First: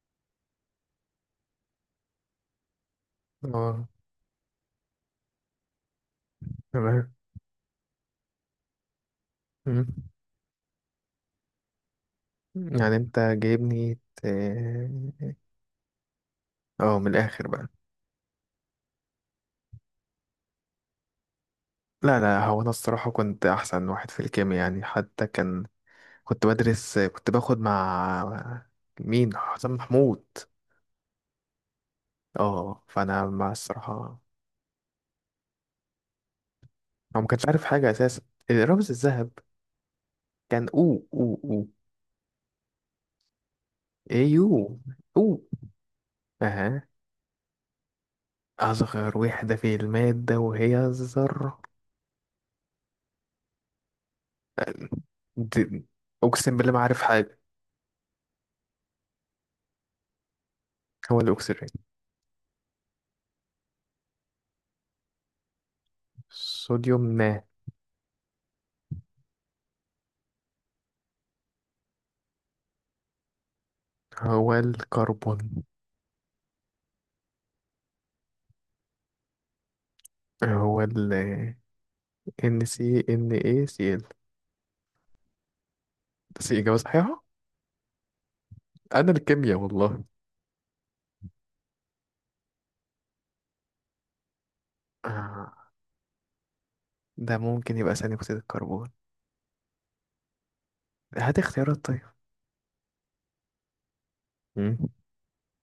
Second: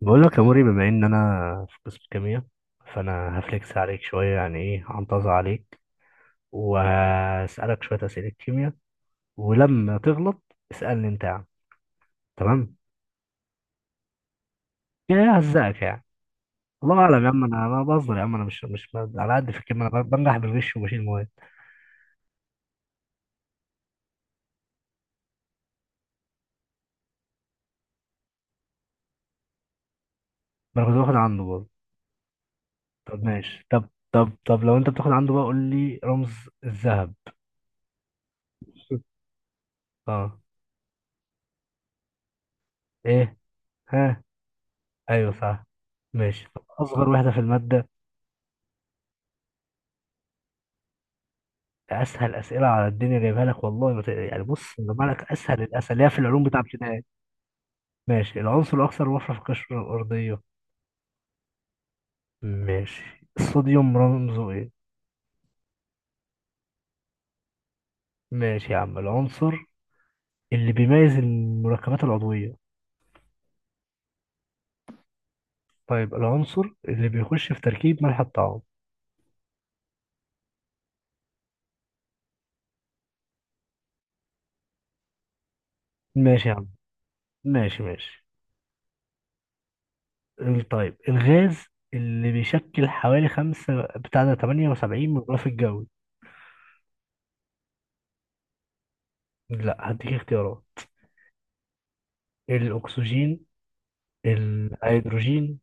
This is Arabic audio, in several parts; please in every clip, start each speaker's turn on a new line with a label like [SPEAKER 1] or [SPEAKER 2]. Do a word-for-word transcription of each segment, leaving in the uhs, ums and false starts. [SPEAKER 1] بقول لك يا موري، بما ان انا في قسم كيمياء فانا هفلكس
[SPEAKER 2] اه.
[SPEAKER 1] عليك شويه، يعني ايه هنتظر عليك
[SPEAKER 2] تمام.
[SPEAKER 1] وهسالك شويه اسئله كيمياء.
[SPEAKER 2] مم.
[SPEAKER 1] ولما تغلط اسالني انت يا عم. تمام.
[SPEAKER 2] يعني انت جايبني ت-
[SPEAKER 1] يعني ههزقك يعني. الله
[SPEAKER 2] اه، من
[SPEAKER 1] اعلم يا عم،
[SPEAKER 2] الاخر
[SPEAKER 1] انا
[SPEAKER 2] بقى.
[SPEAKER 1] انا بهزر يا عم، انا مش مش على قد في الكيمياء، انا بنجح بالغش وبشيل مواد.
[SPEAKER 2] لا، لا، هو انا الصراحة كنت احسن واحد في الكيمياء، يعني حتى كان كنت بدرس، كنت باخد مع مين، حسام محمود.
[SPEAKER 1] ما انا كنت باخد عنده برضه.
[SPEAKER 2] اه،
[SPEAKER 1] طب
[SPEAKER 2] فانا مع
[SPEAKER 1] ماشي، طب
[SPEAKER 2] الصراحة.
[SPEAKER 1] طب طب لو انت بتاخد عنده بقى قول لي رمز الذهب.
[SPEAKER 2] هو ما كانش عارف حاجة اساسا، الرمز الذهب.
[SPEAKER 1] اه.
[SPEAKER 2] كان او او او.
[SPEAKER 1] ايه. ها.
[SPEAKER 2] ايو.
[SPEAKER 1] ايوه
[SPEAKER 2] او.
[SPEAKER 1] صح. ماشي طب،
[SPEAKER 2] اها.
[SPEAKER 1] اصغر وحده في الماده؟
[SPEAKER 2] اصغر وحدة في المادة وهي الذرة.
[SPEAKER 1] اسهل اسئله على الدنيا جايبها لك والله، ما ت- يعني بص
[SPEAKER 2] أه،
[SPEAKER 1] جايبها لك اسهل
[SPEAKER 2] د-
[SPEAKER 1] الاسئله اللي هي في العلوم
[SPEAKER 2] اقسم
[SPEAKER 1] بتاع
[SPEAKER 2] بالله ما عارف
[SPEAKER 1] ابتدائي.
[SPEAKER 2] حاجة.
[SPEAKER 1] ماشي، العنصر الاكثر وفره في القشره الارضيه؟
[SPEAKER 2] هو الاكسجين.
[SPEAKER 1] ماشي. الصوديوم رمزه ايه؟
[SPEAKER 2] صوديوم ما.
[SPEAKER 1] ماشي يا عم. العنصر اللي بيميز المركبات العضويه؟
[SPEAKER 2] هو الكربون.
[SPEAKER 1] طيب، العنصر اللي بيخش في تركيب ملح الطعام؟
[SPEAKER 2] هو ال NaCl.
[SPEAKER 1] ماشي
[SPEAKER 2] بس
[SPEAKER 1] يا عم.
[SPEAKER 2] إجابة صحيحة.
[SPEAKER 1] ماشي ماشي.
[SPEAKER 2] أنا الكيمياء والله.
[SPEAKER 1] ال- طيب، الغاز اللي بيشكل حوالي خمسة بتاع ده تمانية وسبعين من الغلاف
[SPEAKER 2] آه،
[SPEAKER 1] الجوي؟
[SPEAKER 2] ده ممكن يبقى ثاني أكسيد الكربون.
[SPEAKER 1] لا هديك اختيارات:
[SPEAKER 2] هات اختيارات طيب.
[SPEAKER 1] الأكسجين،
[SPEAKER 2] مم.
[SPEAKER 1] الهيدروجين،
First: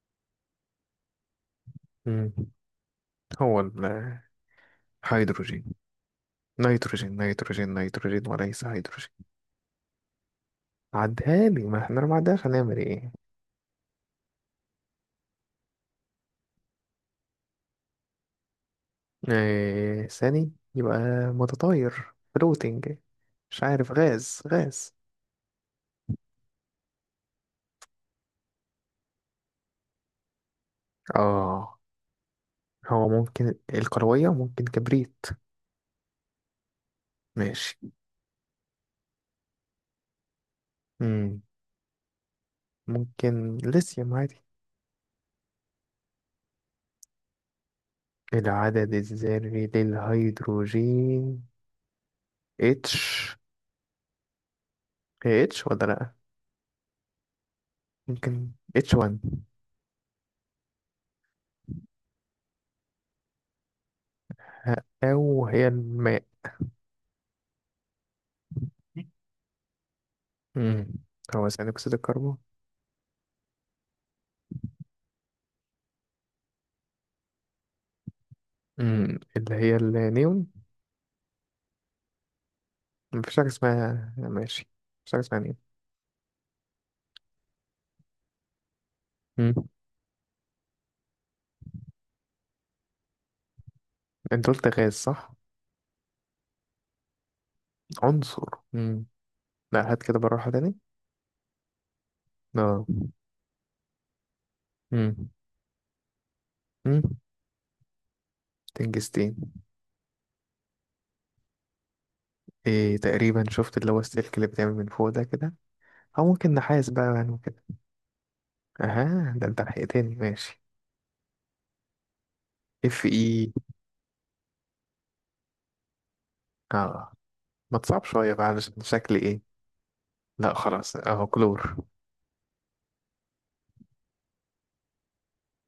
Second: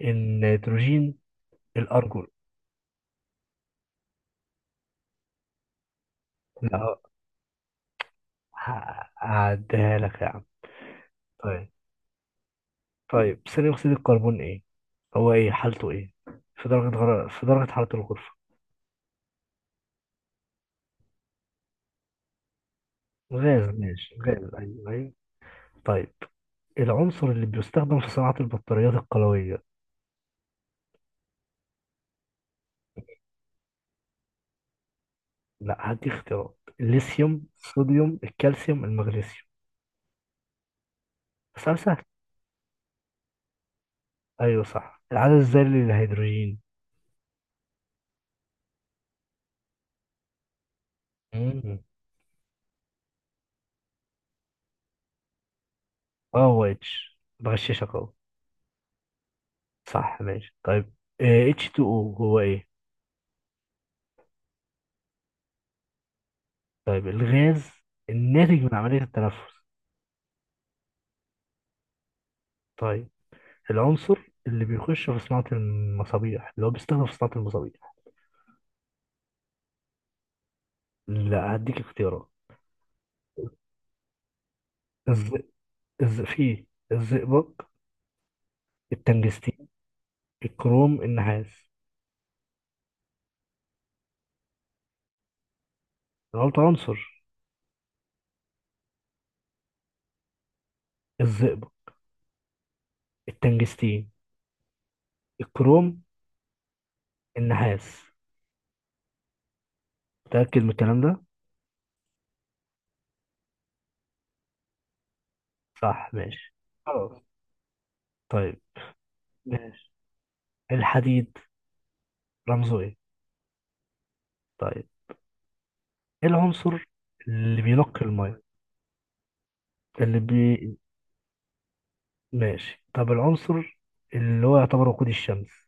[SPEAKER 1] النيتروجين، الأرجون.
[SPEAKER 2] مم. هو الهيدروجين.
[SPEAKER 1] لا،
[SPEAKER 2] نيتروجين، نيتروجين، نيتروجين، وليس هيدروجين.
[SPEAKER 1] ه- هعديها لك يا عم.
[SPEAKER 2] عدها لي،
[SPEAKER 1] طيب.
[SPEAKER 2] ما احنا لو ما عدهاش هنعمل ايه.
[SPEAKER 1] طيب، ثاني أكسيد الكربون إيه؟ هو إيه حالته إيه؟ في درجة غر... في درجة حرارة الغرفة؟
[SPEAKER 2] آه، ثاني يبقى متطاير، فلوتنج. مش
[SPEAKER 1] غاز،
[SPEAKER 2] عارف،
[SPEAKER 1] ماشي
[SPEAKER 2] غاز
[SPEAKER 1] غاز، أيوه
[SPEAKER 2] غاز.
[SPEAKER 1] أيوه. طيب، العنصر اللي بيستخدم في صناعة البطاريات القلوية؟
[SPEAKER 2] اه، هو ممكن الكروية ممكن كبريت.
[SPEAKER 1] لا هدي اختيارات: الليثيوم،
[SPEAKER 2] ماشي.
[SPEAKER 1] الصوديوم، الكالسيوم، المغنيسيوم.
[SPEAKER 2] مم.
[SPEAKER 1] سؤال سهل.
[SPEAKER 2] ممكن ليثيوم عادي.
[SPEAKER 1] أيوه صح. العدد الذري للهيدروجين؟
[SPEAKER 2] العدد الذري للهيدروجين.
[SPEAKER 1] مم.
[SPEAKER 2] اتش. هي اتش ولا لأ؟
[SPEAKER 1] اه هو اتش، بغششك اهو.
[SPEAKER 2] ممكن اتش واحد.
[SPEAKER 1] صح ماشي. طيب آه، اتش اتنين او هو ايه؟
[SPEAKER 2] أو هي الماء.
[SPEAKER 1] طيب، الغاز الناتج من عملية التنفس؟
[SPEAKER 2] مم. هو ثاني أكسيد الكربون.
[SPEAKER 1] طيب، العنصر اللي بيخش في صناعة المصابيح، اللي هو بيستخدم في صناعة المصابيح؟
[SPEAKER 2] مم. اللي هي النيون.
[SPEAKER 1] لا هديك اختيارات:
[SPEAKER 2] مفيش حاجة اسمها ماشي، مفيش حاجة
[SPEAKER 1] الز...
[SPEAKER 2] اسمها نيون.
[SPEAKER 1] الز... في الزئبق، التنجستين،
[SPEAKER 2] مم.
[SPEAKER 1] الكروم، النحاس.
[SPEAKER 2] انت قلت غاز صح؟
[SPEAKER 1] غلط، عنصر.
[SPEAKER 2] عنصر. مم. لا، هات كده بالراحة تاني.
[SPEAKER 1] الزئبق،
[SPEAKER 2] اه.
[SPEAKER 1] التنجستين،
[SPEAKER 2] مم.
[SPEAKER 1] الكروم،
[SPEAKER 2] مم.
[SPEAKER 1] النحاس.
[SPEAKER 2] تنجستين.
[SPEAKER 1] متأكد من الكلام ده؟
[SPEAKER 2] إيه، تقريبا شفت اللي هو السلك اللي بيتعمل من فوق ده كده.
[SPEAKER 1] صح
[SPEAKER 2] او
[SPEAKER 1] ماشي.
[SPEAKER 2] ممكن نحاس
[SPEAKER 1] خلاص.
[SPEAKER 2] بقى، يعني وكده.
[SPEAKER 1] طيب.
[SPEAKER 2] اها، ده انت
[SPEAKER 1] ماشي.
[SPEAKER 2] لحقتني. ماشي.
[SPEAKER 1] الحديد رمزه ايه؟
[SPEAKER 2] اف اي.
[SPEAKER 1] طيب، ايه العنصر
[SPEAKER 2] اه.
[SPEAKER 1] اللي
[SPEAKER 2] ما
[SPEAKER 1] بينقي
[SPEAKER 2] تصعب شويه
[SPEAKER 1] المية؟
[SPEAKER 2] بقى علشان شكل ايه.
[SPEAKER 1] اللي
[SPEAKER 2] لا،
[SPEAKER 1] بي...
[SPEAKER 2] خلاص، اهو كلور.
[SPEAKER 1] ماشي. طب العنصر اللي هو يعتبر وقود الشمس؟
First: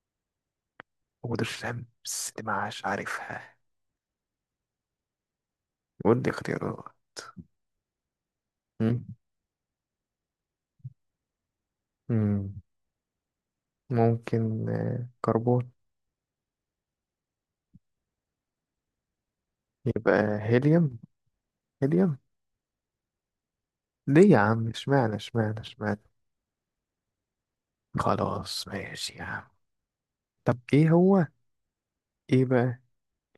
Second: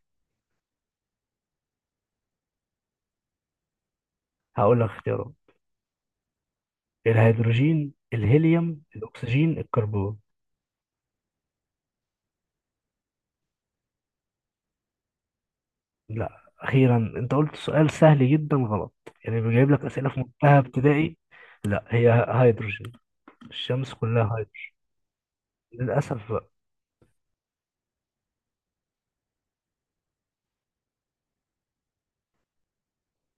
[SPEAKER 2] ودي الشمس دي معاش عارفها.
[SPEAKER 1] هقول لك اختيارات:
[SPEAKER 2] ودي اختيارات.
[SPEAKER 1] الهيدروجين، الهيليوم،
[SPEAKER 2] مم.
[SPEAKER 1] الاكسجين، الكربون.
[SPEAKER 2] مم. ممكن آه، كربون.
[SPEAKER 1] لا اخيرا انت قلت سؤال سهل جدا غلط. يعني بيجيب لك اسئله في
[SPEAKER 2] يبقى
[SPEAKER 1] منتهى
[SPEAKER 2] هيليوم.
[SPEAKER 1] ابتدائي. لا،
[SPEAKER 2] هيليوم.
[SPEAKER 1] هي هيدروجين، الشمس كلها
[SPEAKER 2] ليه يا عم
[SPEAKER 1] هيدروجين.
[SPEAKER 2] اشمعنى، اشمعنى، اشمعنى.
[SPEAKER 1] للاسف بقى.
[SPEAKER 2] خلاص ماشي يا عم. طب ايه هو ايه بقى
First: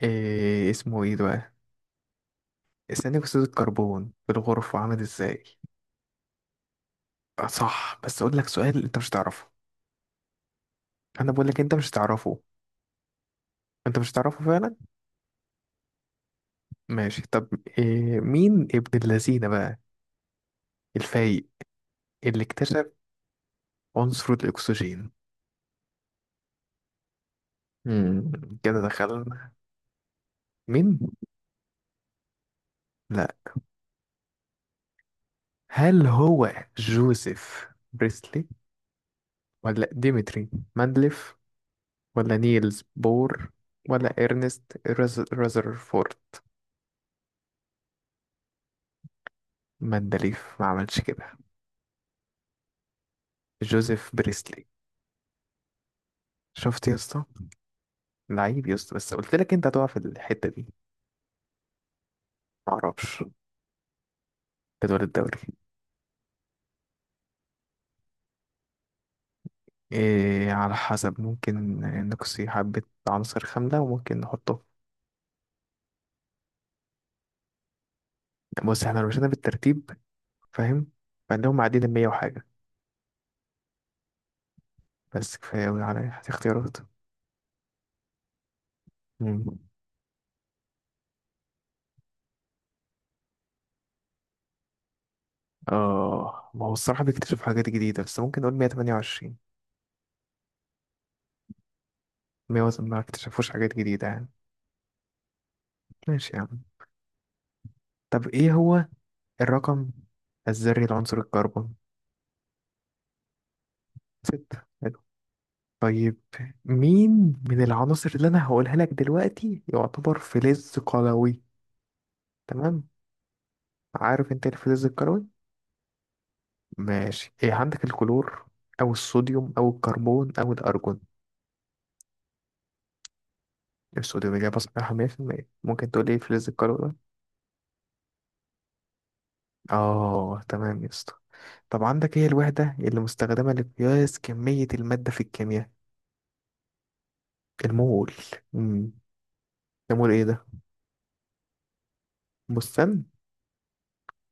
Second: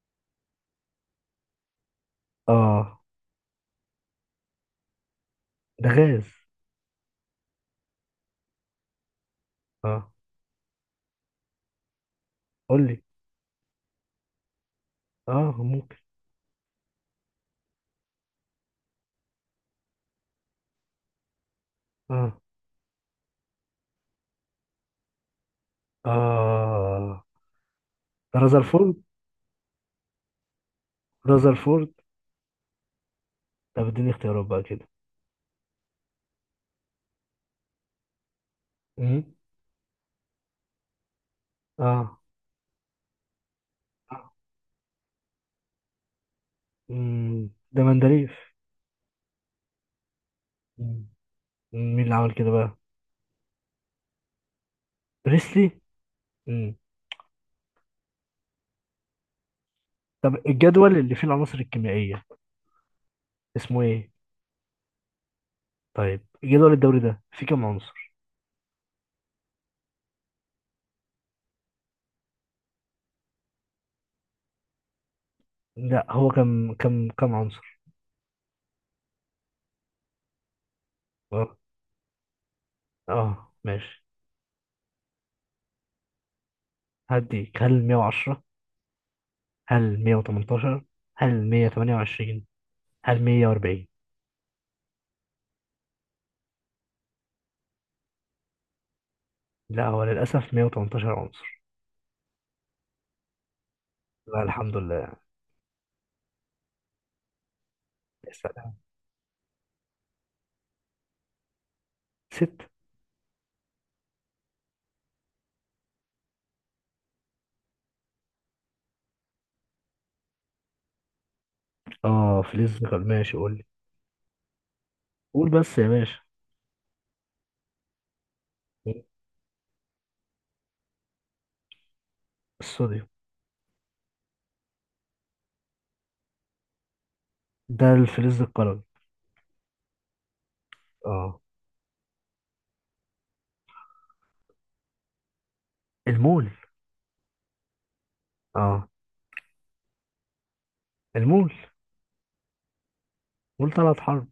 [SPEAKER 2] إيه اسمه ايه دلوقتي؟
[SPEAKER 1] اه.
[SPEAKER 2] ثاني أكسيد الكربون في الغرفة عامل إزاي؟
[SPEAKER 1] ده غاز.
[SPEAKER 2] آه، صح، بس أقول لك سؤال أنت مش هتعرفه.
[SPEAKER 1] اه.
[SPEAKER 2] أنا بقول لك أنت مش هتعرفه.
[SPEAKER 1] قول لي.
[SPEAKER 2] أنت مش هتعرفه فعلا؟
[SPEAKER 1] اه ممكن.
[SPEAKER 2] ماشي، طب. إيه، مين ابن اللذينة بقى الفايق
[SPEAKER 1] اه
[SPEAKER 2] اللي اكتشف عنصر الأكسجين؟
[SPEAKER 1] اه،
[SPEAKER 2] مم. كده
[SPEAKER 1] رازرفورد.
[SPEAKER 2] دخلنا. مين؟
[SPEAKER 1] رازرفورد.
[SPEAKER 2] لا.
[SPEAKER 1] طب اديني اختيارات بقى كده.
[SPEAKER 2] هل هو جوزيف بريسلي
[SPEAKER 1] مم.
[SPEAKER 2] ولا ديمتري مندليف
[SPEAKER 1] اه.
[SPEAKER 2] ولا نيلز بور ولا
[SPEAKER 1] آه.
[SPEAKER 2] إرنست راز- رذرفورد؟
[SPEAKER 1] مم. ده مندريف.
[SPEAKER 2] مندليف ما عملش كده.
[SPEAKER 1] مين اللي عمل كده بقى؟
[SPEAKER 2] جوزيف بريسلي.
[SPEAKER 1] بريسلي. امم.
[SPEAKER 2] شفت يا اسطى. لعيب يا اسطى، بس قلت لك انت هتقع في
[SPEAKER 1] طب
[SPEAKER 2] الحتة دي.
[SPEAKER 1] الجدول اللي فيه العناصر الكيميائية
[SPEAKER 2] معرفش.
[SPEAKER 1] اسمه ايه؟
[SPEAKER 2] جدول الدوري.
[SPEAKER 1] طيب، جدول الدوري ده فيه كام عنصر؟
[SPEAKER 2] إيه على حسب، ممكن نقصي حبة عناصر خاملة وممكن نحطه.
[SPEAKER 1] لا هو، كم كم كم عنصر؟
[SPEAKER 2] بص، احنا لو مشينا بالترتيب. فاهم. فعندهم
[SPEAKER 1] اه.
[SPEAKER 2] معدين المية وحاجة.
[SPEAKER 1] اه ماشي.
[SPEAKER 2] بس كفاية أوي على اختيارات.
[SPEAKER 1] هديك، هل مية وعشرة،
[SPEAKER 2] مم.
[SPEAKER 1] هل مية وتمنتاشر، هل مية وتمنية وعشرين، هل مية واربعين؟
[SPEAKER 2] اه، ما هو الصراحة بيكتشف حاجات جديدة، بس ممكن نقول مية وتمانية وعشرين.
[SPEAKER 1] لا هو للأسف مية وتمنتاشر عنصر.
[SPEAKER 2] مية ما اكتشفوش حاجات جديدة يعني.
[SPEAKER 1] لا الحمد لله يعني.
[SPEAKER 2] ماشي يا عم. طب
[SPEAKER 1] يا
[SPEAKER 2] ايه
[SPEAKER 1] سلام.
[SPEAKER 2] هو الرقم الذري لعنصر الكربون؟
[SPEAKER 1] ست.
[SPEAKER 2] ستة. طيب. مين من العناصر اللي انا هقولها لك دلوقتي يعتبر فلز قلوي؟
[SPEAKER 1] اه فلز
[SPEAKER 2] تمام.
[SPEAKER 1] قلم، ماشي قول لي.
[SPEAKER 2] عارف انت إيه الفلز القلوي؟
[SPEAKER 1] قول بس يا باشا.
[SPEAKER 2] ماشي، ايه عندك، الكلور او الصوديوم او الكربون او الارجون؟
[SPEAKER 1] الصوديوم.
[SPEAKER 2] الصوديوم اجابه صحيحه مية في المية، ممكن تقول ايه الفلز القلوي ده؟
[SPEAKER 1] ده الفلز القلوي.
[SPEAKER 2] اه، تمام يا اسطى.
[SPEAKER 1] اه.
[SPEAKER 2] طب عندك ايه الوحده اللي مستخدمه لقياس كميه الماده في الكيمياء؟
[SPEAKER 1] المول.
[SPEAKER 2] المول.
[SPEAKER 1] اه.
[SPEAKER 2] امم المول ايه ده؟
[SPEAKER 1] المول.
[SPEAKER 2] بستان.
[SPEAKER 1] قول ثلاث حرب.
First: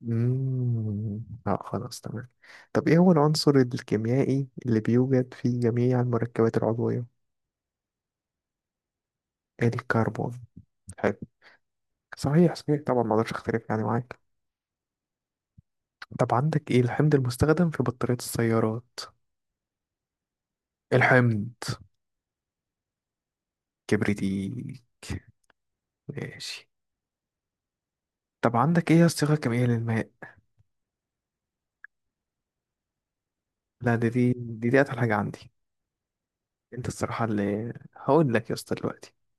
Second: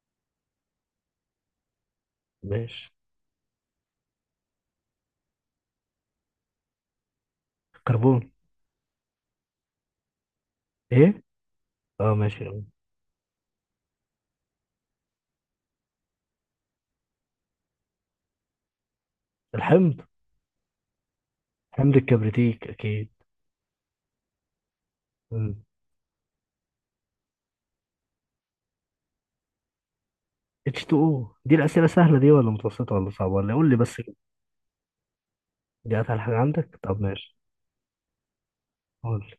[SPEAKER 2] مم. لا، خلاص، تمام. طب
[SPEAKER 1] ماشي.
[SPEAKER 2] ايه هو العنصر الكيميائي اللي بيوجد في جميع المركبات العضوية؟
[SPEAKER 1] كربون.
[SPEAKER 2] الكربون. حلو.
[SPEAKER 1] ايه. اه ماشي.
[SPEAKER 2] صحيح صحيح، طبعا ما اقدرش اختلف يعني معاك. طب عندك ايه الحمض المستخدم في بطارية السيارات؟
[SPEAKER 1] الحمض.
[SPEAKER 2] الحمض.
[SPEAKER 1] حمض الكبريتيك اكيد.
[SPEAKER 2] كبريتيك.
[SPEAKER 1] مم.
[SPEAKER 2] ماشي. طب عندك ايه الصيغة الكيميائية للماء؟
[SPEAKER 1] اتش تو او. دي الأسئلة سهلة دي ولا متوسطة ولا صعبة ولا إيه؟ قول لي
[SPEAKER 2] لا،
[SPEAKER 1] بس
[SPEAKER 2] دي
[SPEAKER 1] كده.
[SPEAKER 2] دي دي, دي اتقل حاجة عندي.
[SPEAKER 1] دي أسهل حاجة عندك؟
[SPEAKER 2] انت
[SPEAKER 1] طب
[SPEAKER 2] الصراحة
[SPEAKER 1] ماشي.
[SPEAKER 2] اللي هقول لك يا اسطى دلوقتي.
[SPEAKER 1] قول لي.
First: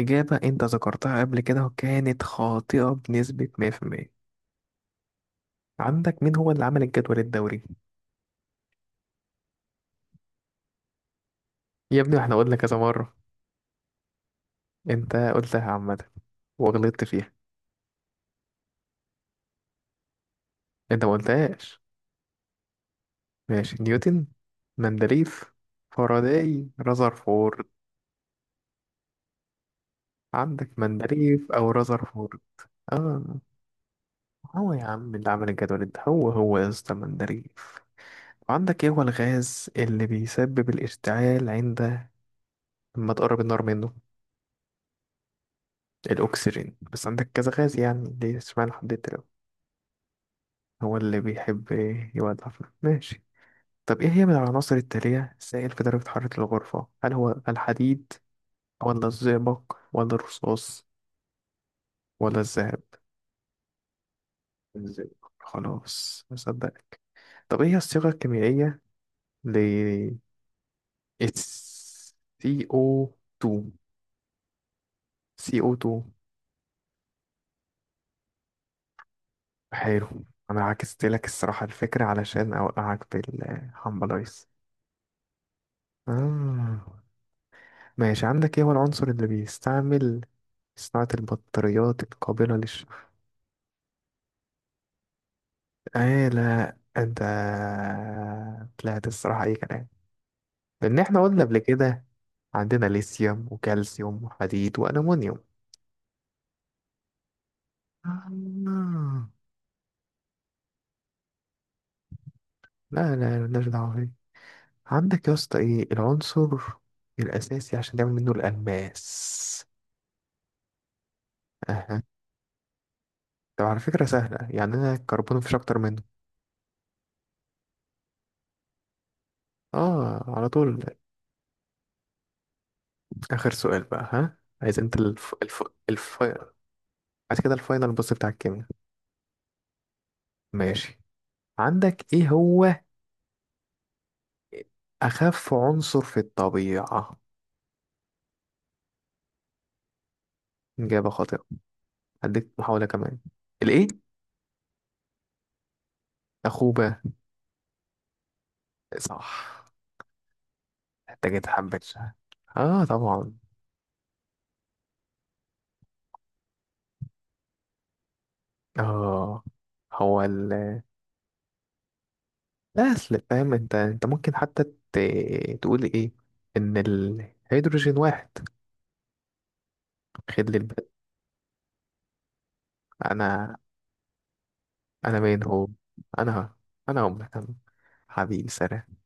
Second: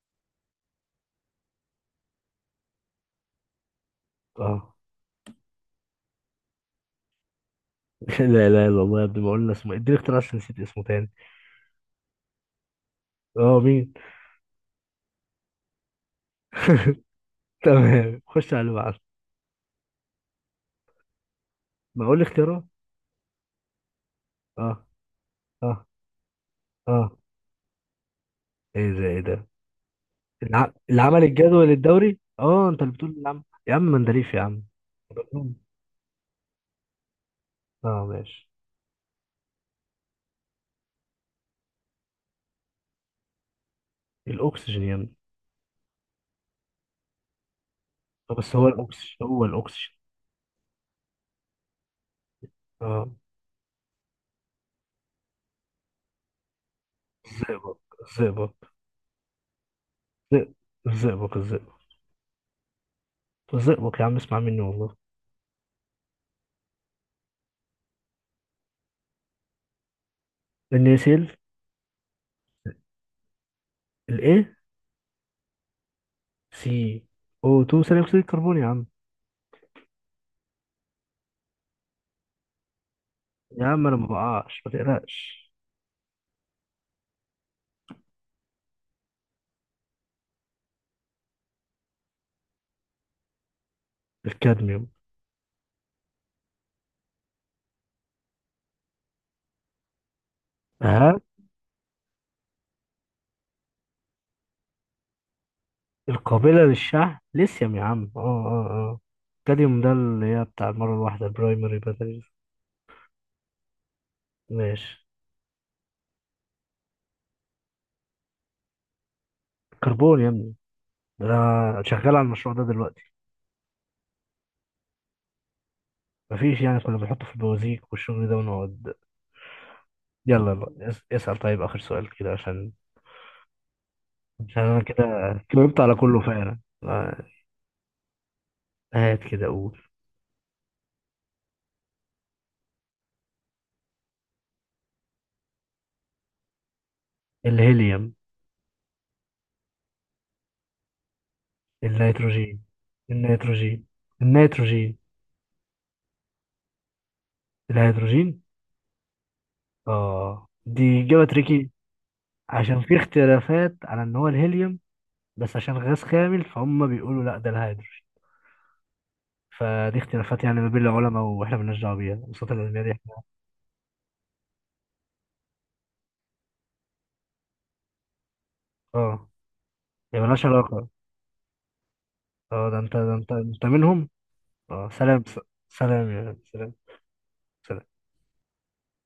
[SPEAKER 2] إجابة أنت ذكرتها قبل كده وكانت خاطئة بنسبة مية في المية.
[SPEAKER 1] اه.
[SPEAKER 2] عندك مين هو اللي عمل الجدول الدوري؟
[SPEAKER 1] لا لا لا والله يا ابني، ما قلنا اسمه إيه؟ اديني اختيار عشان نسيت اسمه تاني.
[SPEAKER 2] يا ابني احنا قلنا كذا مرة.
[SPEAKER 1] اه مين؟
[SPEAKER 2] انت قلتها عامة وغلطت فيها.
[SPEAKER 1] تمام، خش على اللي بعده.
[SPEAKER 2] انت ما قلتهاش.
[SPEAKER 1] ما اقول لي اختيارات.
[SPEAKER 2] ماشي، نيوتن،
[SPEAKER 1] اه.
[SPEAKER 2] مندليف،
[SPEAKER 1] اه.
[SPEAKER 2] فاراداي،
[SPEAKER 1] اه.
[SPEAKER 2] رذرفورد.
[SPEAKER 1] ايه ده، ايه ده؟
[SPEAKER 2] عندك
[SPEAKER 1] الع... العمل
[SPEAKER 2] مندليف
[SPEAKER 1] الجدول
[SPEAKER 2] او
[SPEAKER 1] الدوري،
[SPEAKER 2] رذرفورد؟
[SPEAKER 1] اه انت اللي بتقول
[SPEAKER 2] اه.
[SPEAKER 1] العمل يا عم، مندليف يا عم.
[SPEAKER 2] هو يا عم اللي عمل الجدول ده هو هو يا اسطى مندليف.
[SPEAKER 1] اه ماشي.
[SPEAKER 2] وعندك ايه هو الغاز اللي بيسبب الاشتعال عند لما تقرب النار منه؟
[SPEAKER 1] الاكسجين يا ابني.
[SPEAKER 2] الاكسجين، بس عندك كذا غاز يعني ليه
[SPEAKER 1] بس هو
[SPEAKER 2] اشمعنى حددت
[SPEAKER 1] الأوكسجين،
[SPEAKER 2] له؟
[SPEAKER 1] هو الأوكسجين.
[SPEAKER 2] هو اللي بيحب يولع فيه.
[SPEAKER 1] اه.
[SPEAKER 2] ماشي. طب إيه هي من العناصر التالية سائل في درجة حرارة الغرفة؟ هل هو
[SPEAKER 1] الزئبق،
[SPEAKER 2] الحديد
[SPEAKER 1] الزئبق.
[SPEAKER 2] ولا الزئبق ولا
[SPEAKER 1] زئ-
[SPEAKER 2] الرصاص
[SPEAKER 1] الزئبق، الزئبق.
[SPEAKER 2] ولا الذهب؟
[SPEAKER 1] الزئبق يا عم، اسمع مني والله.
[SPEAKER 2] ازاي. خلاص، مصدق. طب إيه هي الصيغة الكيميائية ل
[SPEAKER 1] النيسيل.
[SPEAKER 2] سي او اتنين.
[SPEAKER 1] الايه؟
[SPEAKER 2] سي او تو.
[SPEAKER 1] سي او اتنين، ثاني أكسيد الكربون يا عم.
[SPEAKER 2] حلو. أنا عكست لك الصراحة الفكرة علشان أوقعك في
[SPEAKER 1] يا عم أنا ما
[SPEAKER 2] الهامبلايز.
[SPEAKER 1] بقعش، ما تقلقش.
[SPEAKER 2] آه. ماشي، عندك إيه هو العنصر اللي بيستعمل في صناعة البطاريات القابلة؟
[SPEAKER 1] الكادميوم.
[SPEAKER 2] ايه، لا انت طلعت الصراحة اي كلام. لان
[SPEAKER 1] ها.
[SPEAKER 2] احنا قلنا قبل كده عندنا ليثيوم وكالسيوم وحديد والومنيوم.
[SPEAKER 1] القابلة للشحن ليثيوم يا عم، اه اه اه.
[SPEAKER 2] آه.
[SPEAKER 1] الكادميوم ده اللي هي بتاع المرة الواحدة، البرايمري باتريز.
[SPEAKER 2] لا، لا، مالناش دعوة بيه.
[SPEAKER 1] ماشي.
[SPEAKER 2] عندك يا اسطى ايه العنصر الاساسي عشان تعمل منه الالماس؟
[SPEAKER 1] كربون يا ابني، ده أنا
[SPEAKER 2] اها.
[SPEAKER 1] شغال على المشروع ده دلوقتي.
[SPEAKER 2] طب على فكرة سهلة يعني، انا الكربون مفيش اكتر منه.
[SPEAKER 1] مفيش يعني، كنا بنحطه في البوازيك والشغل ده ونقعد.
[SPEAKER 2] اه، على
[SPEAKER 1] يلا
[SPEAKER 2] طول.
[SPEAKER 1] يلا، اس- اسأل طيب آخر سؤال كده عشان.
[SPEAKER 2] اخر سؤال بقى، ها
[SPEAKER 1] عشان
[SPEAKER 2] عايز
[SPEAKER 1] أنا
[SPEAKER 2] انت
[SPEAKER 1] كده
[SPEAKER 2] الف... الف...
[SPEAKER 1] جاوبت على
[SPEAKER 2] الف...
[SPEAKER 1] كله فعلا آه،
[SPEAKER 2] عايز كده الفاينل، بص، بتاع الكيمياء.
[SPEAKER 1] هات كده أقول.
[SPEAKER 2] ماشي، عندك ايه هو أخف عنصر في الطبيعة؟
[SPEAKER 1] الهيليوم.
[SPEAKER 2] إجابة خاطئة. هديك
[SPEAKER 1] النيتروجين.
[SPEAKER 2] محاولة كمان.
[SPEAKER 1] النيتروجين.
[SPEAKER 2] الإيه؟
[SPEAKER 1] النيتروجين.
[SPEAKER 2] أخوبة.
[SPEAKER 1] الهيدروجين.
[SPEAKER 2] صح.
[SPEAKER 1] آه دي إجابة
[SPEAKER 2] محتاجة
[SPEAKER 1] تريكي،
[SPEAKER 2] حبة شهر.
[SPEAKER 1] عشان
[SPEAKER 2] آه،
[SPEAKER 1] في
[SPEAKER 2] طبعا.
[SPEAKER 1] اختلافات على إن هو الهيليوم، بس عشان غاز خامل فهم بيقولوا لا ده الهيدروجين.
[SPEAKER 2] آه،
[SPEAKER 1] فدي
[SPEAKER 2] هو
[SPEAKER 1] اختلافات
[SPEAKER 2] ال
[SPEAKER 1] يعني ما بين العلماء، وإحنا مالناش دعوة بيها، الوساطة العلمية دي
[SPEAKER 2] الأصل.
[SPEAKER 1] إحنا.
[SPEAKER 2] فاهم أنت أنت ممكن حتى ت... تقول إيه، إن الهيدروجين واحد.
[SPEAKER 1] آه. هي مالهاش
[SPEAKER 2] خد لي الباقي.
[SPEAKER 1] علاقة. آه ده أنت، ده أنت
[SPEAKER 2] أنا
[SPEAKER 1] أنت منهم. آه
[SPEAKER 2] أنا
[SPEAKER 1] سلام. س-
[SPEAKER 2] مين هو.
[SPEAKER 1] سلام يا
[SPEAKER 2] أنا
[SPEAKER 1] سلام.
[SPEAKER 2] أنا أمك أنا حبيبي سلام.